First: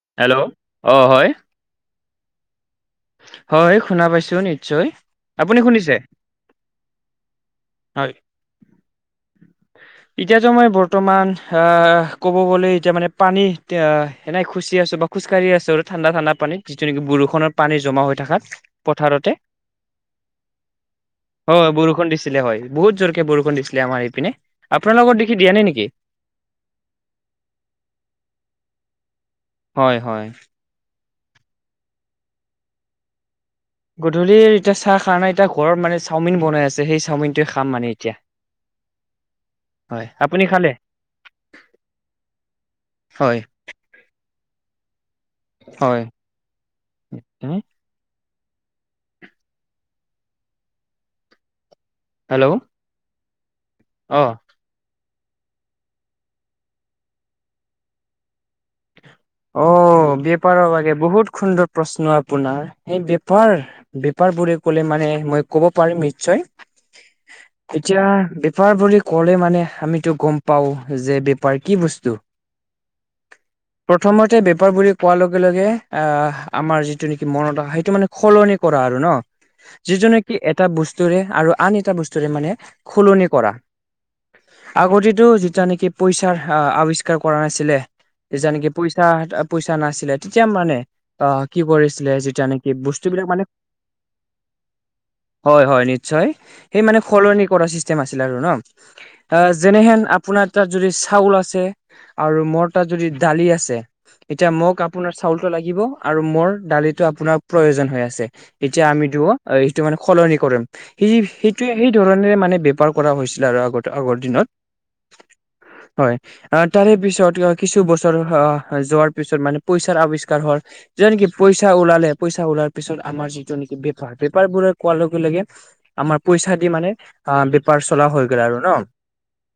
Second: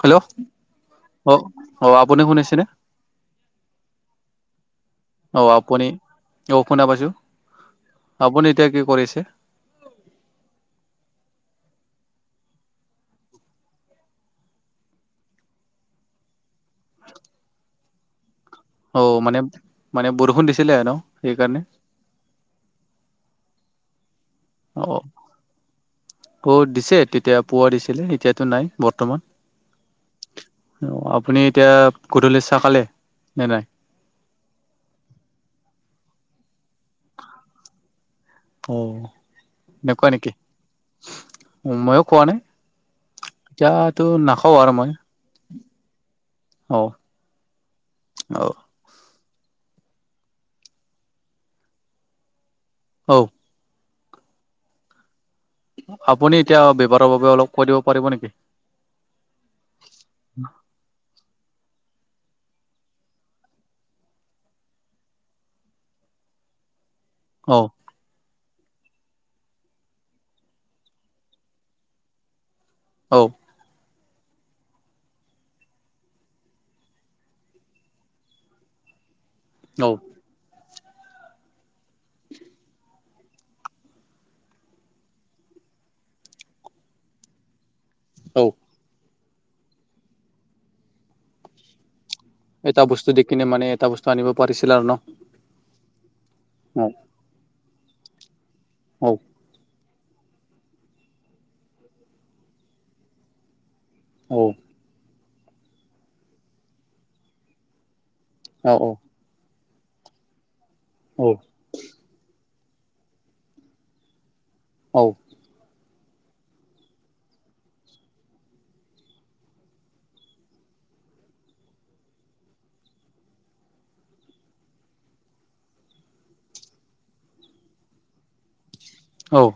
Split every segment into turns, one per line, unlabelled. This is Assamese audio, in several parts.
হেল্ল', অ অ আপুনি শুনিছেনে?
হয় শুনা পাইছো নিশ্চয়।
অ আপুনি অ শুনা পাইছো
হয়
আপুনি এতিয়া কি কৰিছে।
এতিয়াতো মই বৰ্তমান অ ক'ব গলে এতিয়া মানে পানী তে আ এনেই খুচি আছো। খোজকাঢ়ি আছো আৰু ঠাণ্ডা ঠাণ্ডা পানীত যিটো নেকি বৰষুৰ পানী জমা হৈ থকাত।
অ মানে মানে বৰষুণ দিছিলে আৰু ন সেইকাৰণে।
হয় বৰষুণ হয় বহুত জোৰকে বৰষুণ দিছিলে আমাৰ এইপিনে,
অ
আপোনাল লগত দেখি দিয়া নাই নেকি?
অ দিছে তেতিয়া পুৱা দিছিলে এতিয়াতো নাই বৰ্তমান।
হয় হয়।
অ আপুনি এতিয়া গধূলি চাহ খালে নে নাই।
গধূলিৰ এতিয়া চাহ কাৰণে এতিয়া ঘৰত মানে চাওমিন বনাই আছে। যে সেই চাওমিনটোৱে খাম মানে এতিয়া।
অ
হয়
এনেকুৱা নেকি
আপুনি খালে
ময়ো খোৱা নাই।
হয়
এতিয়াটো নাখাওঁ আৰু মই।
হয়
অ
ও,
অ,
হেল্ল',
অও
অ।
আপুনি এতিয়া ব্যৱহাৰৰ বাবে অলপ কৰিব পাৰিব নেকি?
অ বেপাৰৰ বাগে বহুত সুন্দৰ প্ৰশ্ন আপোনাৰ, এই বেপাৰ বেপাৰ বোৰে ক'লে মানে মই ক'ব পাৰিম নিশ্চয়।
অ
এতিয়া বেপাৰ বুলি ক'লে মানে আমিতো গম পাওঁ যে বেপাৰ কি বস্তু।
অ
প্ৰথমতে বেপাৰ বুলি কোৱাৰ লগে লগে আমাৰ যিটো নেকি মনত আহে সেইটো মানে সলনি কৰা আৰু ন।
অ
যিজনেকি এটা বস্তুৰে আৰু আন এটা বস্তুৰে মানে সলনি কৰা। আগতেতো যেতিয়া নেকি পইচাৰ আৱিষ্কাৰ কৰা নাছিলে।
অ
যেতিয়া নেকি পইচা পইচা নাছিলে তেতিয়া মানে অ কি কৰিছিলে যেতিয়া নেকি
এটা বস্তু দি
বিলাক
কিনে মানে এটা বস্তু আনিব পাৰিছিল আৰু ন।
হয় হয় নিশ্চয় সেই মানে
অ
সলনি কৰা চিষ্টেম আছিল আৰু ন।
[unintelligible]
যেনেহেন আপোনাৰ তাত যদি চাউল আছে আৰু মোৰ তাত যদি দালি আছে,
অ
এতিয়া মোক আপোনাৰ চাউলটো লাগিব আৰু মোৰ দালিটো আপোনাৰ প্ৰয়োজন হৈ আছে। এতিয়া আমিতো এইটো মানে সলনি কৰিম [unintelligible] সেই ধৰণেৰে মানে বেপাৰ কৰা হৈছিলে আৰু আগতে আগৰ দিনত।
অও
হয় অ, তাৰে পিছত কিছু বছৰৰ হয় অহ হয় যোৱাৰ পিছত মানে পইচাৰ আৱিষ্কাৰ হৰ যে নেকি পইচা ওলালে পইচা ওলাৰ পিছত আমাৰ যিটো নেকি বেপাৰ- বেপাৰ বোৰে কোৱাৰ লগে -লগে আমাৰ পইচা দি মানে অ, বেপাৰ চলা হৈ গ'ল আৰু ন'।
ঔ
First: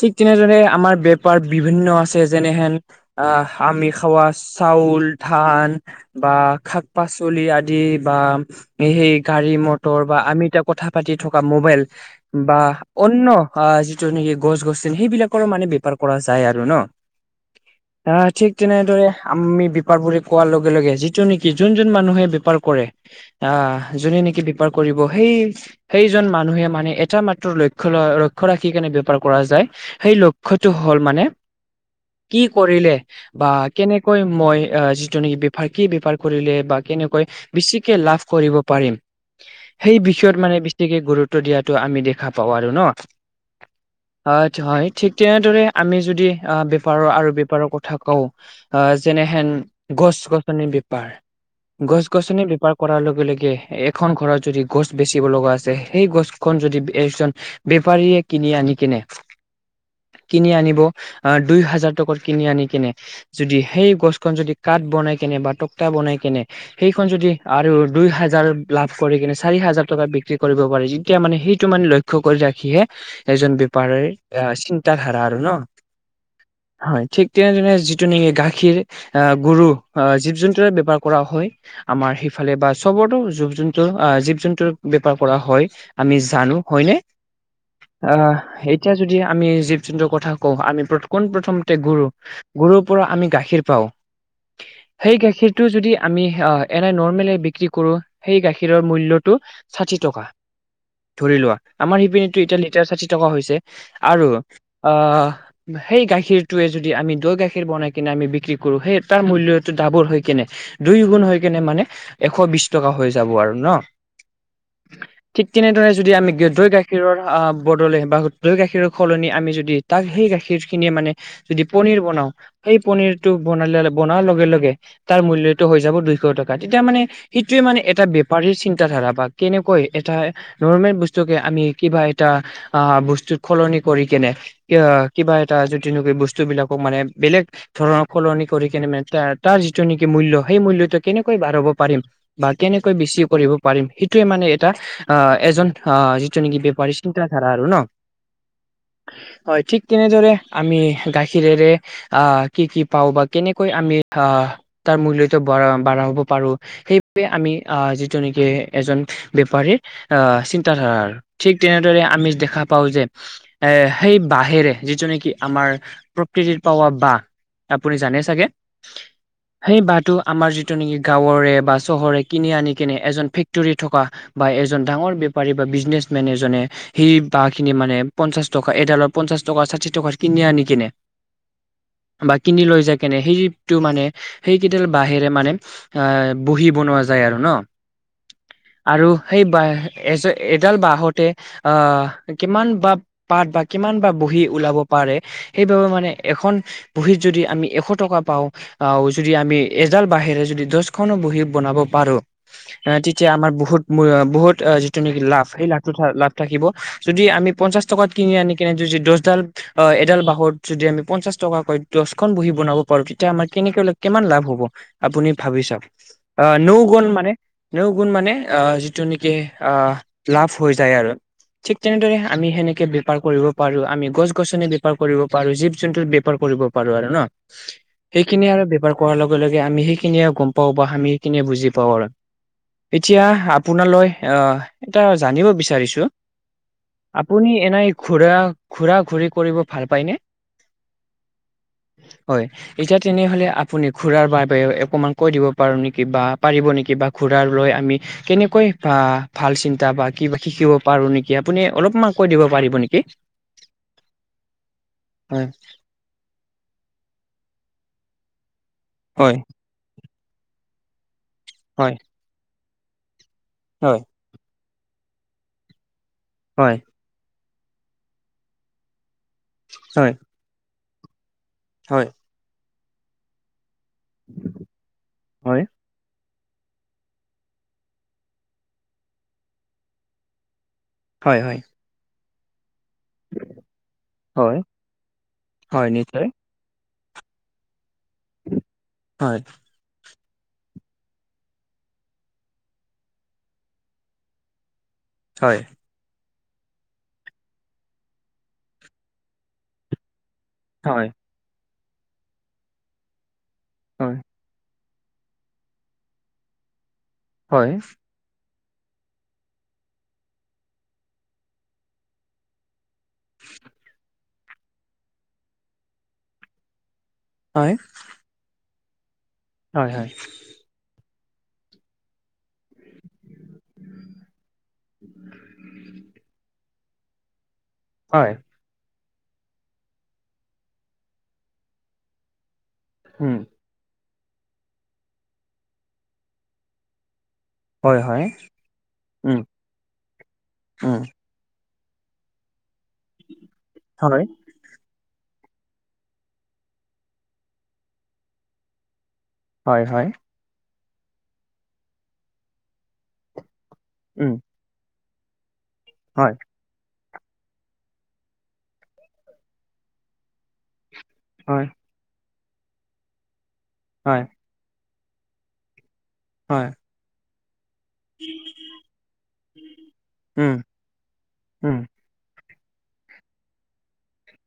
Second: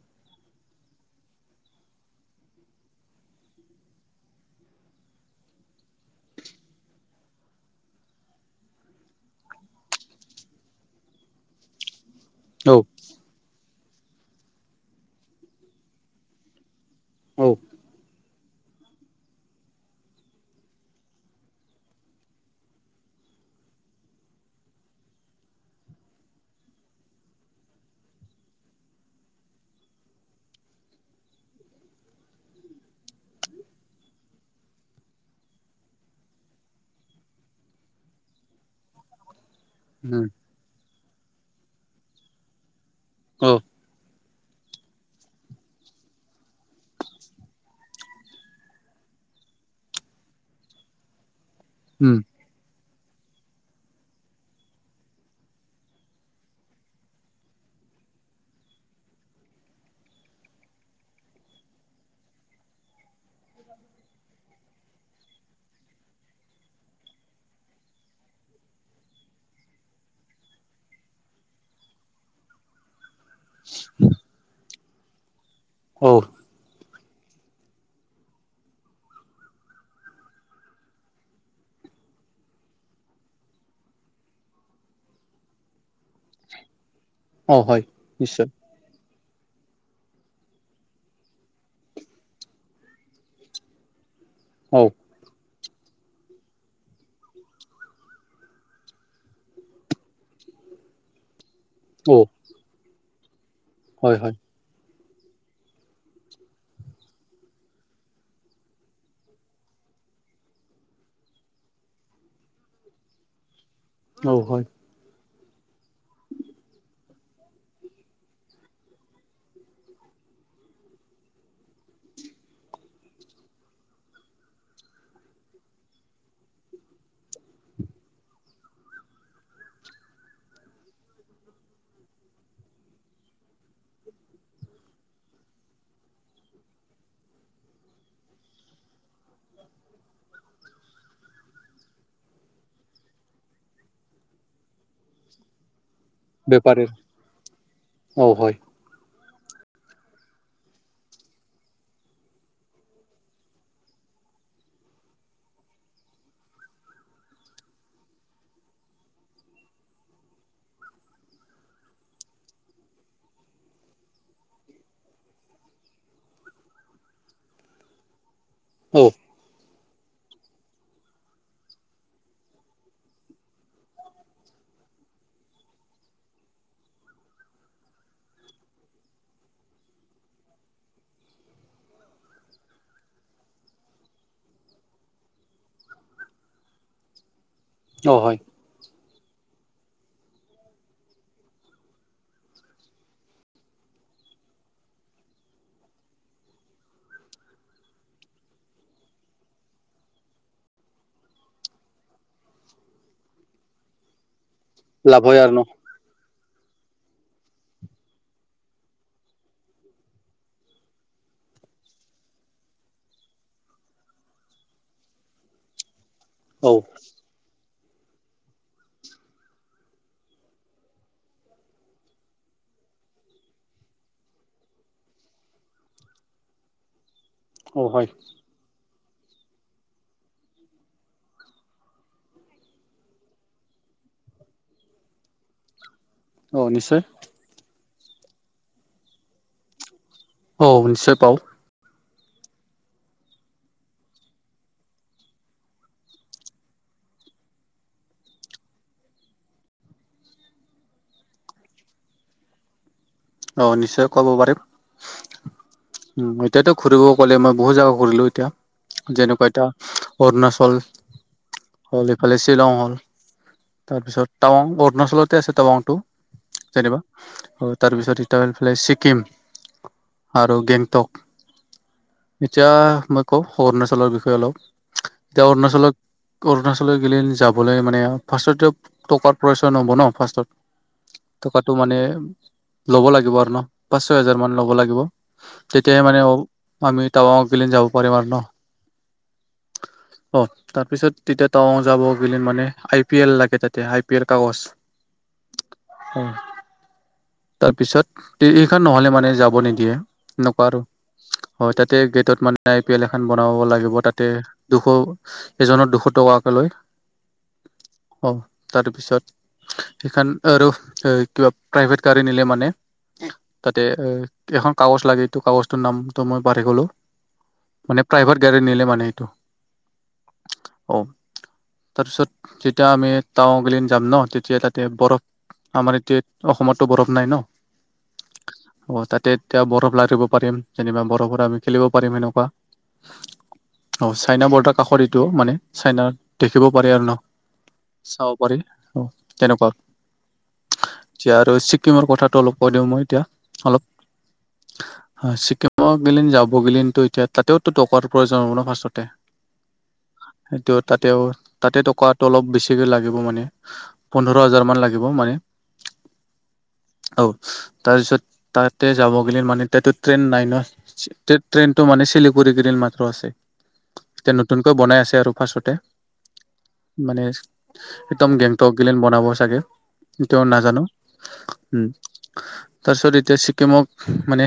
ঠিক তেনেদৰে আমাৰ বেপাৰ বিভিন্ন আছে যেনেহেন আহ, আমি খাৱা চাউল, ধান বা শাক -পাচলি আদি বা এ সেই গাড়ী মটৰ বা আমি এতিয়া কথা পাতি থকা মোবাইল বা অন্য আ যিটো নেকি গছ- গছনি সেইবিলাকৰো মানে বেপাৰ কৰা যায় আৰু ন'।
ঔ
আহ, ঠিক তেনেদৰে আমি বেপাৰ বোৰে কোৱাৰ লগে -লগে যিটো নেকি যোন -যোন মানুহে বেপাৰ কৰে আহ, যোনে নেকি বেপাৰ কৰিব সেই সেইজন মানুহে মানে এটা মাত্ৰ লক্ষ্যলয় লক্ষ্য ৰাখি কেনে বেপাৰ কৰা যায়। সেই লক্ষ্যটো হ'ল মানে কি কৰিলে বা কেনেকৈ মই যিটো নেকি বেপাৰ কি বেপাৰ কৰিলে বা কেনেকৈ বেছিকে লাভ কৰিব পাৰিম
[inaudible]
সেই বিষয়ত মানে বেছিকে গুৰুত্ব দিয়াটো আমি দেখা পাওঁ আৰু ন'।
অ',
হয় আচ্ছা হয় এই ঠিক তেনেদৰে আমি যদি আহ বেপাৰৰ আৰু বেপ বেপাৰৰ কথা কওঁ আহ যেনেহেন গছ- গছনিৰ বেপাৰ
উম
গছ-গছনি বেপাৰ কৰাৰ লগে -লগে এখন ঘৰত যদি গছ বেচিব লগা আছে সেই গছ খন যদি এজন বেপাৰীয়ে কিনি আনি কিনে কিনি আনিব আহ, দুই হাজাৰ টকাৰ কিনি আনি কিনে যদি সেই গছখন যদি কাঠ বনাই কেনে বা টকটা বনাই কেনে সেইখন যদি আৰু দুই হাজাৰ লাভ কৰি কিনে চাৰি হাজাৰ টকাত বিক্ৰী কৰিব পাৰি যেতিয়া মানে সেইটো মানে লক্ষ লক্ষ্য কৰি ৰাখিহে এজন বেপাৰীৰ অ, চিন্তা ধাৰা আৰু ন'।
ঔ
হয় ঠিক তেনেদৰে যিটো নেকি গাখীৰ আহ, গৰু জীৱ -জন্তুৰে বেপাৰ কৰা হয় আমাৰ সিফালে বা চবৰটো জীৱ -জন্তু আহ জীৱ-জন্তুৰ বেপাৰ কৰা হয়। আমি জানো হয়নে?
অ হয়
আহ,
নিশ্চয়
এতিয়া যদি আমি জীৱ- জন্তুৰ কথা কওঁ আমি কোন প্ৰথম তে গোৰু -গোৰুৰ পৰা আমি গাখীৰ পাওঁ।
ঔ
সেই গাখীৰটো যদি আমি অহ এনে নৰ্মেলি বিক্ৰী কৰোঁ সেই গাখীৰৰ মূল্য টো ছাঠি টকা।
[inaudible]
ধৰি লোৱা আমাৰ
অ
সিপিনেটো এতিয়া লিটাৰ ছাঠি টকা হৈছে
হয়
আৰু
হয়
অ, সেই গাখীৰ টোৱে যদি আমি দৈ গাখীৰ বনাই কিনে আমি বিক্ৰী কৰোঁ সেই তাৰ মূল্যটো ডাবোল হৈ কিনে দুই গুণ হৈ কেনে মানে এশ বিছ টকা হৈ যাব আৰু ন'।
অহ, হয়।
ঠিক তেনেদৰে যদি আমি দৈ, গাখীৰৰ বদলে বা দৈ, গাখীৰৰ সলনি আমি যদি তাক সেই গাখীৰ খিনিয়ে মানে যদি পনীৰ বনাওঁ সেই পনীৰটো বনালে বনোৱাৰ লগে -লগে তাৰ মূল্যটো হৈ যাব দুইশ টকা তেতিয়া মানে সেইটোৱে মানে এটা বেপাৰীৰ চিন্তা ধাৰা বা কেনেকৈ এটা নৰ্মেল বস্তুকে আমি কিবা এটা আহ, বস্তুত সলনি কৰি কেনে কিয় কিবা এটা যদি নকৈ বস্তু বিলাকক মানে বেলেগ ধৰ সলনি কৰি কেনে মানে তাৰ যিটো নেকি মূল্য, সেই মূল্যটো কেনেকৈ বঢ়াব পাৰিম। বা কেনেকৈ বেছি কৰিব পাৰিম সেইটোয়ে মানে এটা আহ এজন আহ যি নেকি বেপাৰ
বেপাৰীৰ
চিন্তাধাৰা আৰু ন,
অ হয়
হয়, ঠিক তেনেদৰে আমি গাখীৰ গাখীৰেৰে আহ কি কি পাওঁ বা কেনেকৈ আমি আহ তাৰ মূল্যটো বঢ়া বঢ়াব পাৰোঁ। সেইবাবে আমি আহ, যিটো নেকি এজন বেপাৰীৰ আহ, চিন্তাধাৰাৰ ঠিক তেনেদৰে আমি দেখা পাওঁ যে এ সেই বাঁহেৰে যিটো নেকি আমাৰ প্ৰকৃতিৰ পাৱা বাঁহ, আপুনি জানে চাগে?
অ
সেই বাঁহটো আমাৰ যিটো নেকি গাঁৱৰে বা চহৰে কিনি আনি কিনে, এজন ফেক্টৰী থকা বা এজন ডাঙৰ বেপাৰী বা বিজনেছ মেন এজনে সেই বাঁহখিনি মানে পঞ্চাশ টকা এডালত পঞ্চাশ টকা, ষাঠি টকাৰ কিনি আনি কিনে বা কিনি লৈ যায় কেনে সেইটো মানে সেইকেইডাল বাঁহেৰে মানে আ বহি বনোৱা যায় আৰু ন।
অ' হয়।
আৰু সেই বাঁহ, এ এডাল বাঁহতে আহ, কিমান বা পাত বা কিমান বা বহি ওলাব পাৰে। সেইবাবে মানে মানে এখন বহীত যদি আমি এশ টকা পাওঁ। আহ, যদি আমি এডাল বাঁহৰে যদি দহখনো বহি বনাব পাৰো। তেতিয়া আমাৰ বহুত-বহুত যিটো নেকি
হয়
লাভ,
আৰু ন
সেই লাভ সেইটোত লাভ থাকিব। যদি আমি পঞ্চাশ টকাত কিনি আনি কেনে যদি দহডাল এডাল বাহত যদি আমি পঞ্চাশ টকাকৈ দহখন বহি বনাব পাৰো, তেতিয়া আমাৰ কেনেকৈ কিমান লাভ হ'ব। আপুনি ভাবি চাওঁক। অ' নৌগুণ মানে নৌগুণ মানে আ, যিটো নেকি আ, লাভ হৈ যায় আৰু। ঠিক তেনেদৰে আমি সেনেকে বেপাৰ কৰিব পাৰো। আমি গছ-গছনি বেপাৰ কৰিব পাৰোঁ। জীব-জন্তুত বেপাৰ কৰিব পাৰো আৰু ন।
অ হয়
সেইখিনিয়ে আৰু বেপাৰ কৰাৰ লগে-লগে আমি সেইখিনিয়ে গম পাওঁ বা আমি সেইখিনি বুজি পাওঁ আৰু। এতিয়া আপোনালৈ আহ, এটা জানিব বিচাৰিছোঁ?
অ, নিশ্চয়।
আপুনি এনেই ঘুৰা, ঘুৰা-ঘূৰি কৰিব ভাল পায়নে?
অ, নিশ্চয় পাওঁ।
হয়। এতিয়া তেনেহলে আপুনি ঘুৰাৰ বাবে অকমান কৈ দিব পাৰ নেকি বা পাৰিব নেকি বা ঘুৰাৰ লৈ আমি কেনেকৈ বা ভাল চিন্তা বা কিবা শিকিব পাৰো নেকি আপুনি অলপমান কৈ দিব পাৰিব নেকি?
অ, নিশ্চয় ক'ব পাৰিম।
হয়।
উম' এতিয়াতো ঘুৰিব ক'লে মই বহুত জাগা ঘুৰিলো এতিয়া।
হয়
যেনেকুৱা এটা অৰুণাচল
হয়
সিফালে শ্বিলং হ'ল।
হয়
তাৰপিছত টাৱাং অৰুণাচলতে আছে টাৱাংটো।
হয়
যেনিবা তাৰপিছত এফালে ছিকিম।
হয়
আৰু গেংটক
হয়
এতিয়া মই কওঁ অৰুণাচলৰ বিষয়ে অলপ, এতিয়া
হয়
অৰুণাচলত অৰুণাচললৈ গ'লে যাবলৈ মানে ফাৰ্ষ্টত এতিয়া টকাৰ প্ৰয়োজন হ'ব ন ফাৰ্ষ্টত।
হয় হয়
থকাটো মানে ল'ব লাগিব আৰু ন, পাঁচ, ছয় হেজাৰ মান
হয়
ল'ব লাগিব।
হয়
তেতিয়াহে মানে
নিশ্চয়
অ আমি টাবাংতগিলি যাব পাৰিম আৰু ন।
হয়।
অ। তাৰপিছত তেতিয়া টাৱাং যাব গ'লে মানে আই পি এল লাগে তাতে আই পি এল কাগজ।
হয়।
তাৰপিছত এইখন নহলে মানে যাব নিদিয়ে। এনেকুৱা আৰু
হয়
হয় তাতে গেটত মানে আই পি এল এখন বনাব লাগিব
হয়
তাত দুশ এজনৰ দুশ টকাকে লয়।
হয়।
অ তাৰপিছত সেইখন আৰু কিবা প্ৰাইভেট গাড়ী নিলে মানে তাতে এ এখন কাগজ লাগেটো কাগজটোৰ নামটো মই পাহৰি গলো।
হয়।
মানে প্ৰাইভেট গাড়ী নিলে মানে এইটো।
হয় হয়।
অ তাৰপিছত যেতিয়া আমি টাও গেলিন যাম ন তেতিয়া তাতে বৰফ আমাৰ এতিয়া অসমত টো বৰফ নাই ন।
হয়।
অ, তাতে এতিয়া বৰফ লাগিব পাৰিম যেনিবা বৰফত আমি খেলিব পাৰিম সেনেকুৱা।
হম।
অ, চাইনা বৰ্ডাৰ কাষৰ এইটো মানে চাইনা দেখিব পাৰে আৰু ন।
হয় হয়
চাব পাৰি অ,
উম
তেনেকুৱা।
উম
এতিয়া আৰু ছিক্কিমৰ কথাটো অলপ কৈ দিওঁ মই এতিয়া অলপ।
হয়,
ছিকিমত গিলিন যাব গিলীন এতিয়া তাতেওতো টকাৰ প্ৰয়োজন হ'ব ন ফাষ্টতে।
হয় হয়।
সেইটো তাতেও তাতে টকাটো অলপ বেছিকে লাগিব মানে।
উম,
পোন্ধৰ হাজাৰমানান লাগিব মানে।
হয়।
অ তাৰপিছত তাতে যাবগ'লে মানে তাতটো ট্ৰেইন নাই ন।
হয়,
ট্ৰেইনতটো মানে চিলিগুৰি গিৰিত মাত্ৰ আছে।
হয়,
এতিয়া নতুনকৈ বনাই আছে আৰু ফাষ্টতে।
হয়।
মানে একদম গেংটগিলিন বনাব চাগে এইটো
উম,
নাজানো। উম। তাৰপিছত এতিয়া ছিকিমক মানে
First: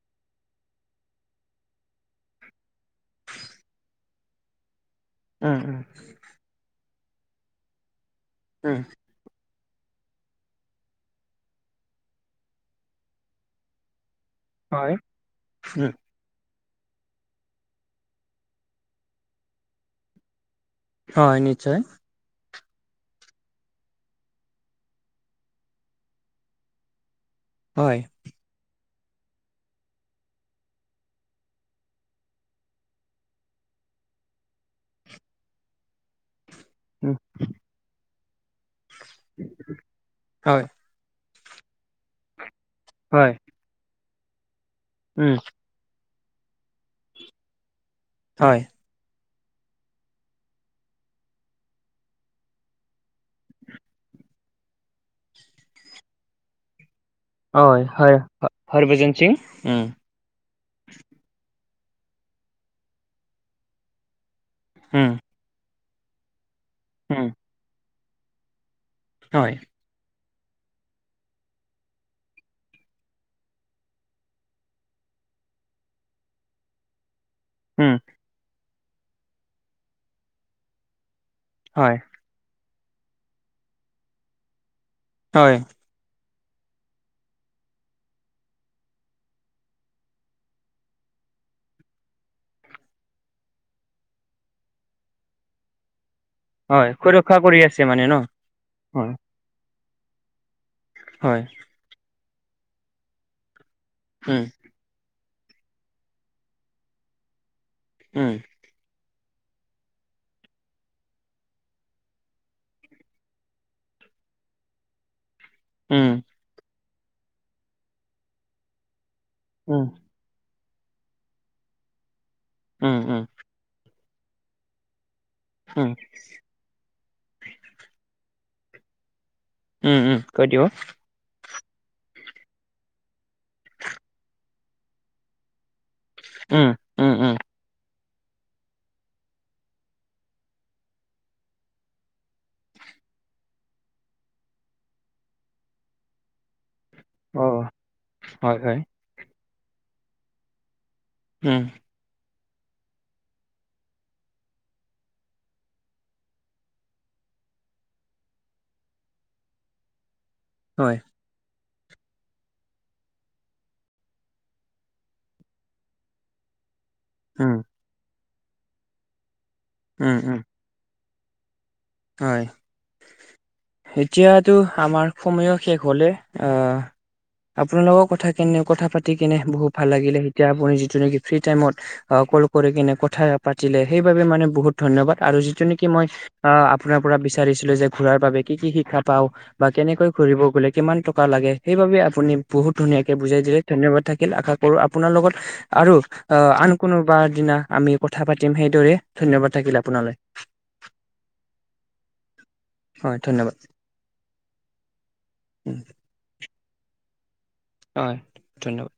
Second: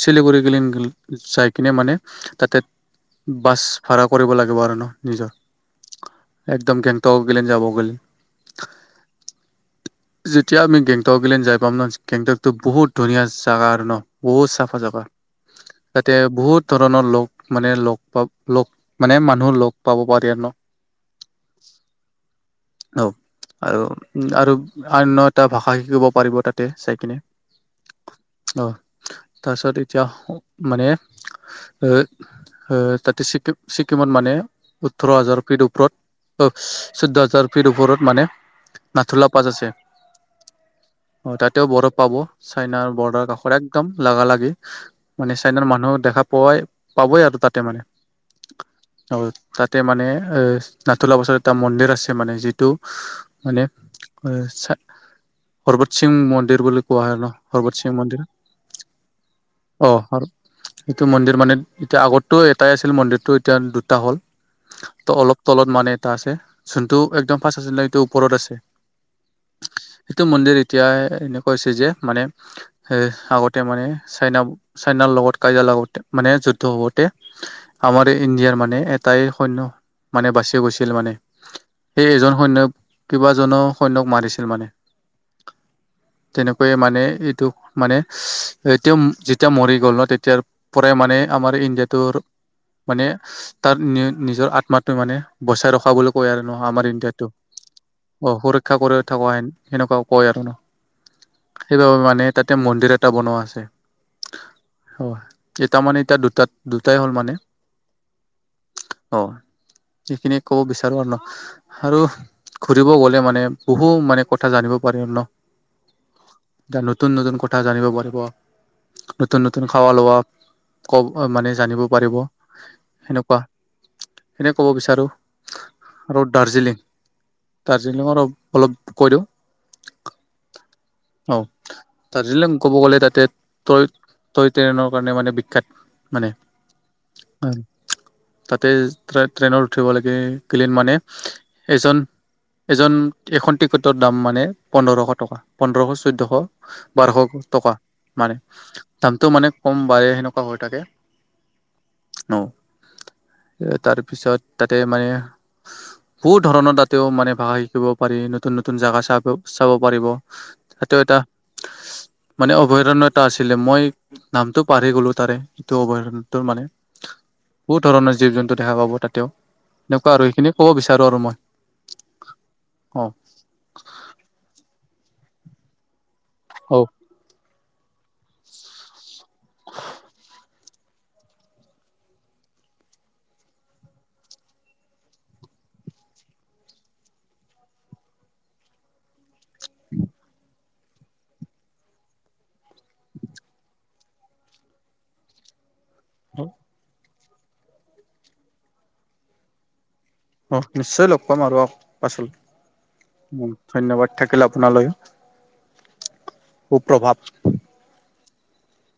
শিলিগুৰি গিলিন যাই কিনে মানে, তাতে বাছ ভাড়া কৰিব লাগিব আৰু ন নিজৰ।
উম, উম।
একদম গেংটক গিলিন যাব গলে।
উম।
[unintelligible] যেতিয়া আমি গেংটক গিলিন যাই পাম ন গেংটকতটো বহুত ধুনীয়া যাগা আৰু ন। বহুত চাফা
হয়,
জগা,
উম,
তাতে বহুত ধৰণৰ লগ মানে লগ, লগ মানে মানুহৰ লগ পাব পাৰি আৰু ন।
হয়, নিশ্চয়।
অ'! আৰু, আৰু অন্য এটা ভাষা শিকিব পাৰিব, তাতে চাই কিনে।
হয়!
অ'! তাৰপিছত, এতিয়া মানে, এ, তাতে ছিকিম ছিক্কিমত মানে ওঠৰ হাজাৰ ফিট ওপৰত
উম,
চৈধ্য হাজাৰ ফিট ওপৰত মানে নাথোলা পাছ আছে
হয়,
তাতেও বৰফ পাব। চাইনাৰ বৰ্ডাৰ
হয়,
কাষৰ একদম লাগা লাগি,
উম,
মানে চাইনাৰ মানুহ দেখা পোৱাই পাবই আৰু তাতে মানে।
হয়!
আৰু তাতে মানে, এ, [unintelligible] বছৰ এটা মন্দিৰ আছে। মানে, যিটো মানে, [unintelligible] সিং মন্দিৰ বুলি কোৱা হয়, ন'? হৰবত
হয়,
সিং
হয়,
মন্দিৰ
[unintelligible] সিং।
সেইটো মন্দিৰ মানে, এতিয়া আগতো, এটাই আছিল, মন্দিৰটো। এতিয়া, দুটা হ'ল।
উম,
ত' অলপ তলত মানে, এটা আছে। যোনটো,
উম,
একদম ফাৰ্ষ্ট আছিলে, সেইটো ওপৰত আছে।
হয়!
সেইটো মন্দিৰ, এতিয়া, এনেকুৱা হৈছে যে, মানে এ, আগতে মানে, চাইনা- চাইনাৰ লগত কাজিয়া লাগোতে, মানে যুদ্ধ হওঁতে।
উম,
আমাৰ ইণ্ডিয়াৰ মানে, এটাই সৈন্য মানে, বাচি গৈছিল মানে।
হয়!
সেই, এজন সৈন্যক, কেইবাজনো সৈন্যক মাৰিছিল মানে।
হয়!
তেনেকৈয়ে মানে, এইটো মানে, এ, তেওঁ যেতিয়া মৰি গ'ল ন'! তেতিয়া পৰাই মানে, আমাৰ ইণ্ডিয়াত তোৰ মানে, তাৰ নি, নিজৰ আত্মাটো মানে, বচাই ৰখা বুলি কৈ আৰু। আমাৰ
হয়,
ইণ্ডিয়াটো,
সুৰক্ষা কৰি আছে মানে ন?
অ'! সুৰক্ষা কৰি
হয়,
থকা, সেনেকুৱাও কয় আৰু ন'?
হয়!
সেইবাবে মানে, তাতে মন্দিৰ এটা বনোৱা আছে।
উম!
অ'! এটা মানে, এতিয়া দুটাত, দুটাই হ'ল মানে।
উম!
অ'! সেইখিনিয়ে ক'ব বিচাৰো আৰু ন'। আৰু ঘুৰিব গ'লে মানে, বহু মানে, কথা জানিব পাৰিম ন'?
উম!
নতুন-নতুন কথা জানিব পাৰিব। নতুন-নতুন
উম,
খাৱা- লৱা। [unintelligible] মানে, জানিব পাৰিব,
উম, উম,
সেনেকুৱা। সেইখিনিয়ে ক'ব বিচাৰো।
উম,
আৰু দাৰ্জিলিং-দাৰ্জিলিংৰ অলপ কৈ দিওঁ।
উম, উম, কৈ দিয়ক?
অ'! দাৰ্জিলিং ক'ব গ'লে, তাতে, টয়-টয় ট্ৰেইনৰ কাৰণে মানে, বিখ্যাত মানে।
উম, উম, উম!
তাতে, ট্ৰেইনত উঠিব লাগে। [unintelligible] মানে, এজন এজন, এখন টিকটৰ দাম মানে, পোন্ধৰশ টকা, পোন্ধৰশ-চৈধ্যশ। বাৰশ
অ',
টকা। মানে,
হয়, হয়,
দামটো মানে, কম-বাঢ়ে সেনেকুৱা হৈ থাকে।
উম!
অ'! এ, তাৰপিছত, তাতে মানে বহুত ধৰণৰ, তাতেও মানে, ভাষা শিকিব পাৰি, নতুন-নতুন জাগা, চাব-চাব পাৰিব।
হয়,
সেইটো, এটা মানে, অভয়াৰণ্য এটা আছিলে। মই, নামটো পাহৰি গ'লো তাৰে, সেইটো অভয়াৰণ্য। ত' মানে,
উম,
বহুত ধৰণৰ জীৱ-জন্তু দেখা পাব, তাতেও। এনেকুৱা
উম,
আৰু
উম,
সেইখিনি। ক'ব বিচাৰোঁ আৰু মই।
হয়,
অ
এতিয়াতো আমাৰ সময়ো শেষ হলে। অ আপোনাৰ লগৰ কথা কেনে কথা পাতি কেনে বহুত ভাল লাগিলে এতিয়া আপুনি যিটো নেকি ফ্ৰী টাইমত, অ কল কৰি কিনে কথা পাতিলে সেইবাবে মানে বহুত ধন্যবাদ আৰু যিটো নেকি মই আহ আপোনাৰ পৰা, বিচাৰিছিলোঁ যে, ঘূৰাৰ বাবে কি, কি শিক্ষা পাওঁ বা কেনেকৈ ঘূৰিব গ'লে, কিমান টকা লাগে? সেইবাবে, আপুনি বহুত ধুনীয়াকে বুজাই দিলে, ধন্যবাদ! থাকিল। আশা কৰোঁ, আপোনাৰ লগত আৰু আঁ আন, কোনোবাৰ দিনা, আমি কথা পাতিম সেইদৰে। ধন্যবাদ! থাকিল আপোনালৈ।
অ'! নিশ্চয় লগ পাম আৰু পাছত,
হয় ধন্যবাদ
ধন্যবাদ! থাকিলে আপোনালৈ।
উম।
সু-প্ৰভাৱ
হয় ধন্যবাদ।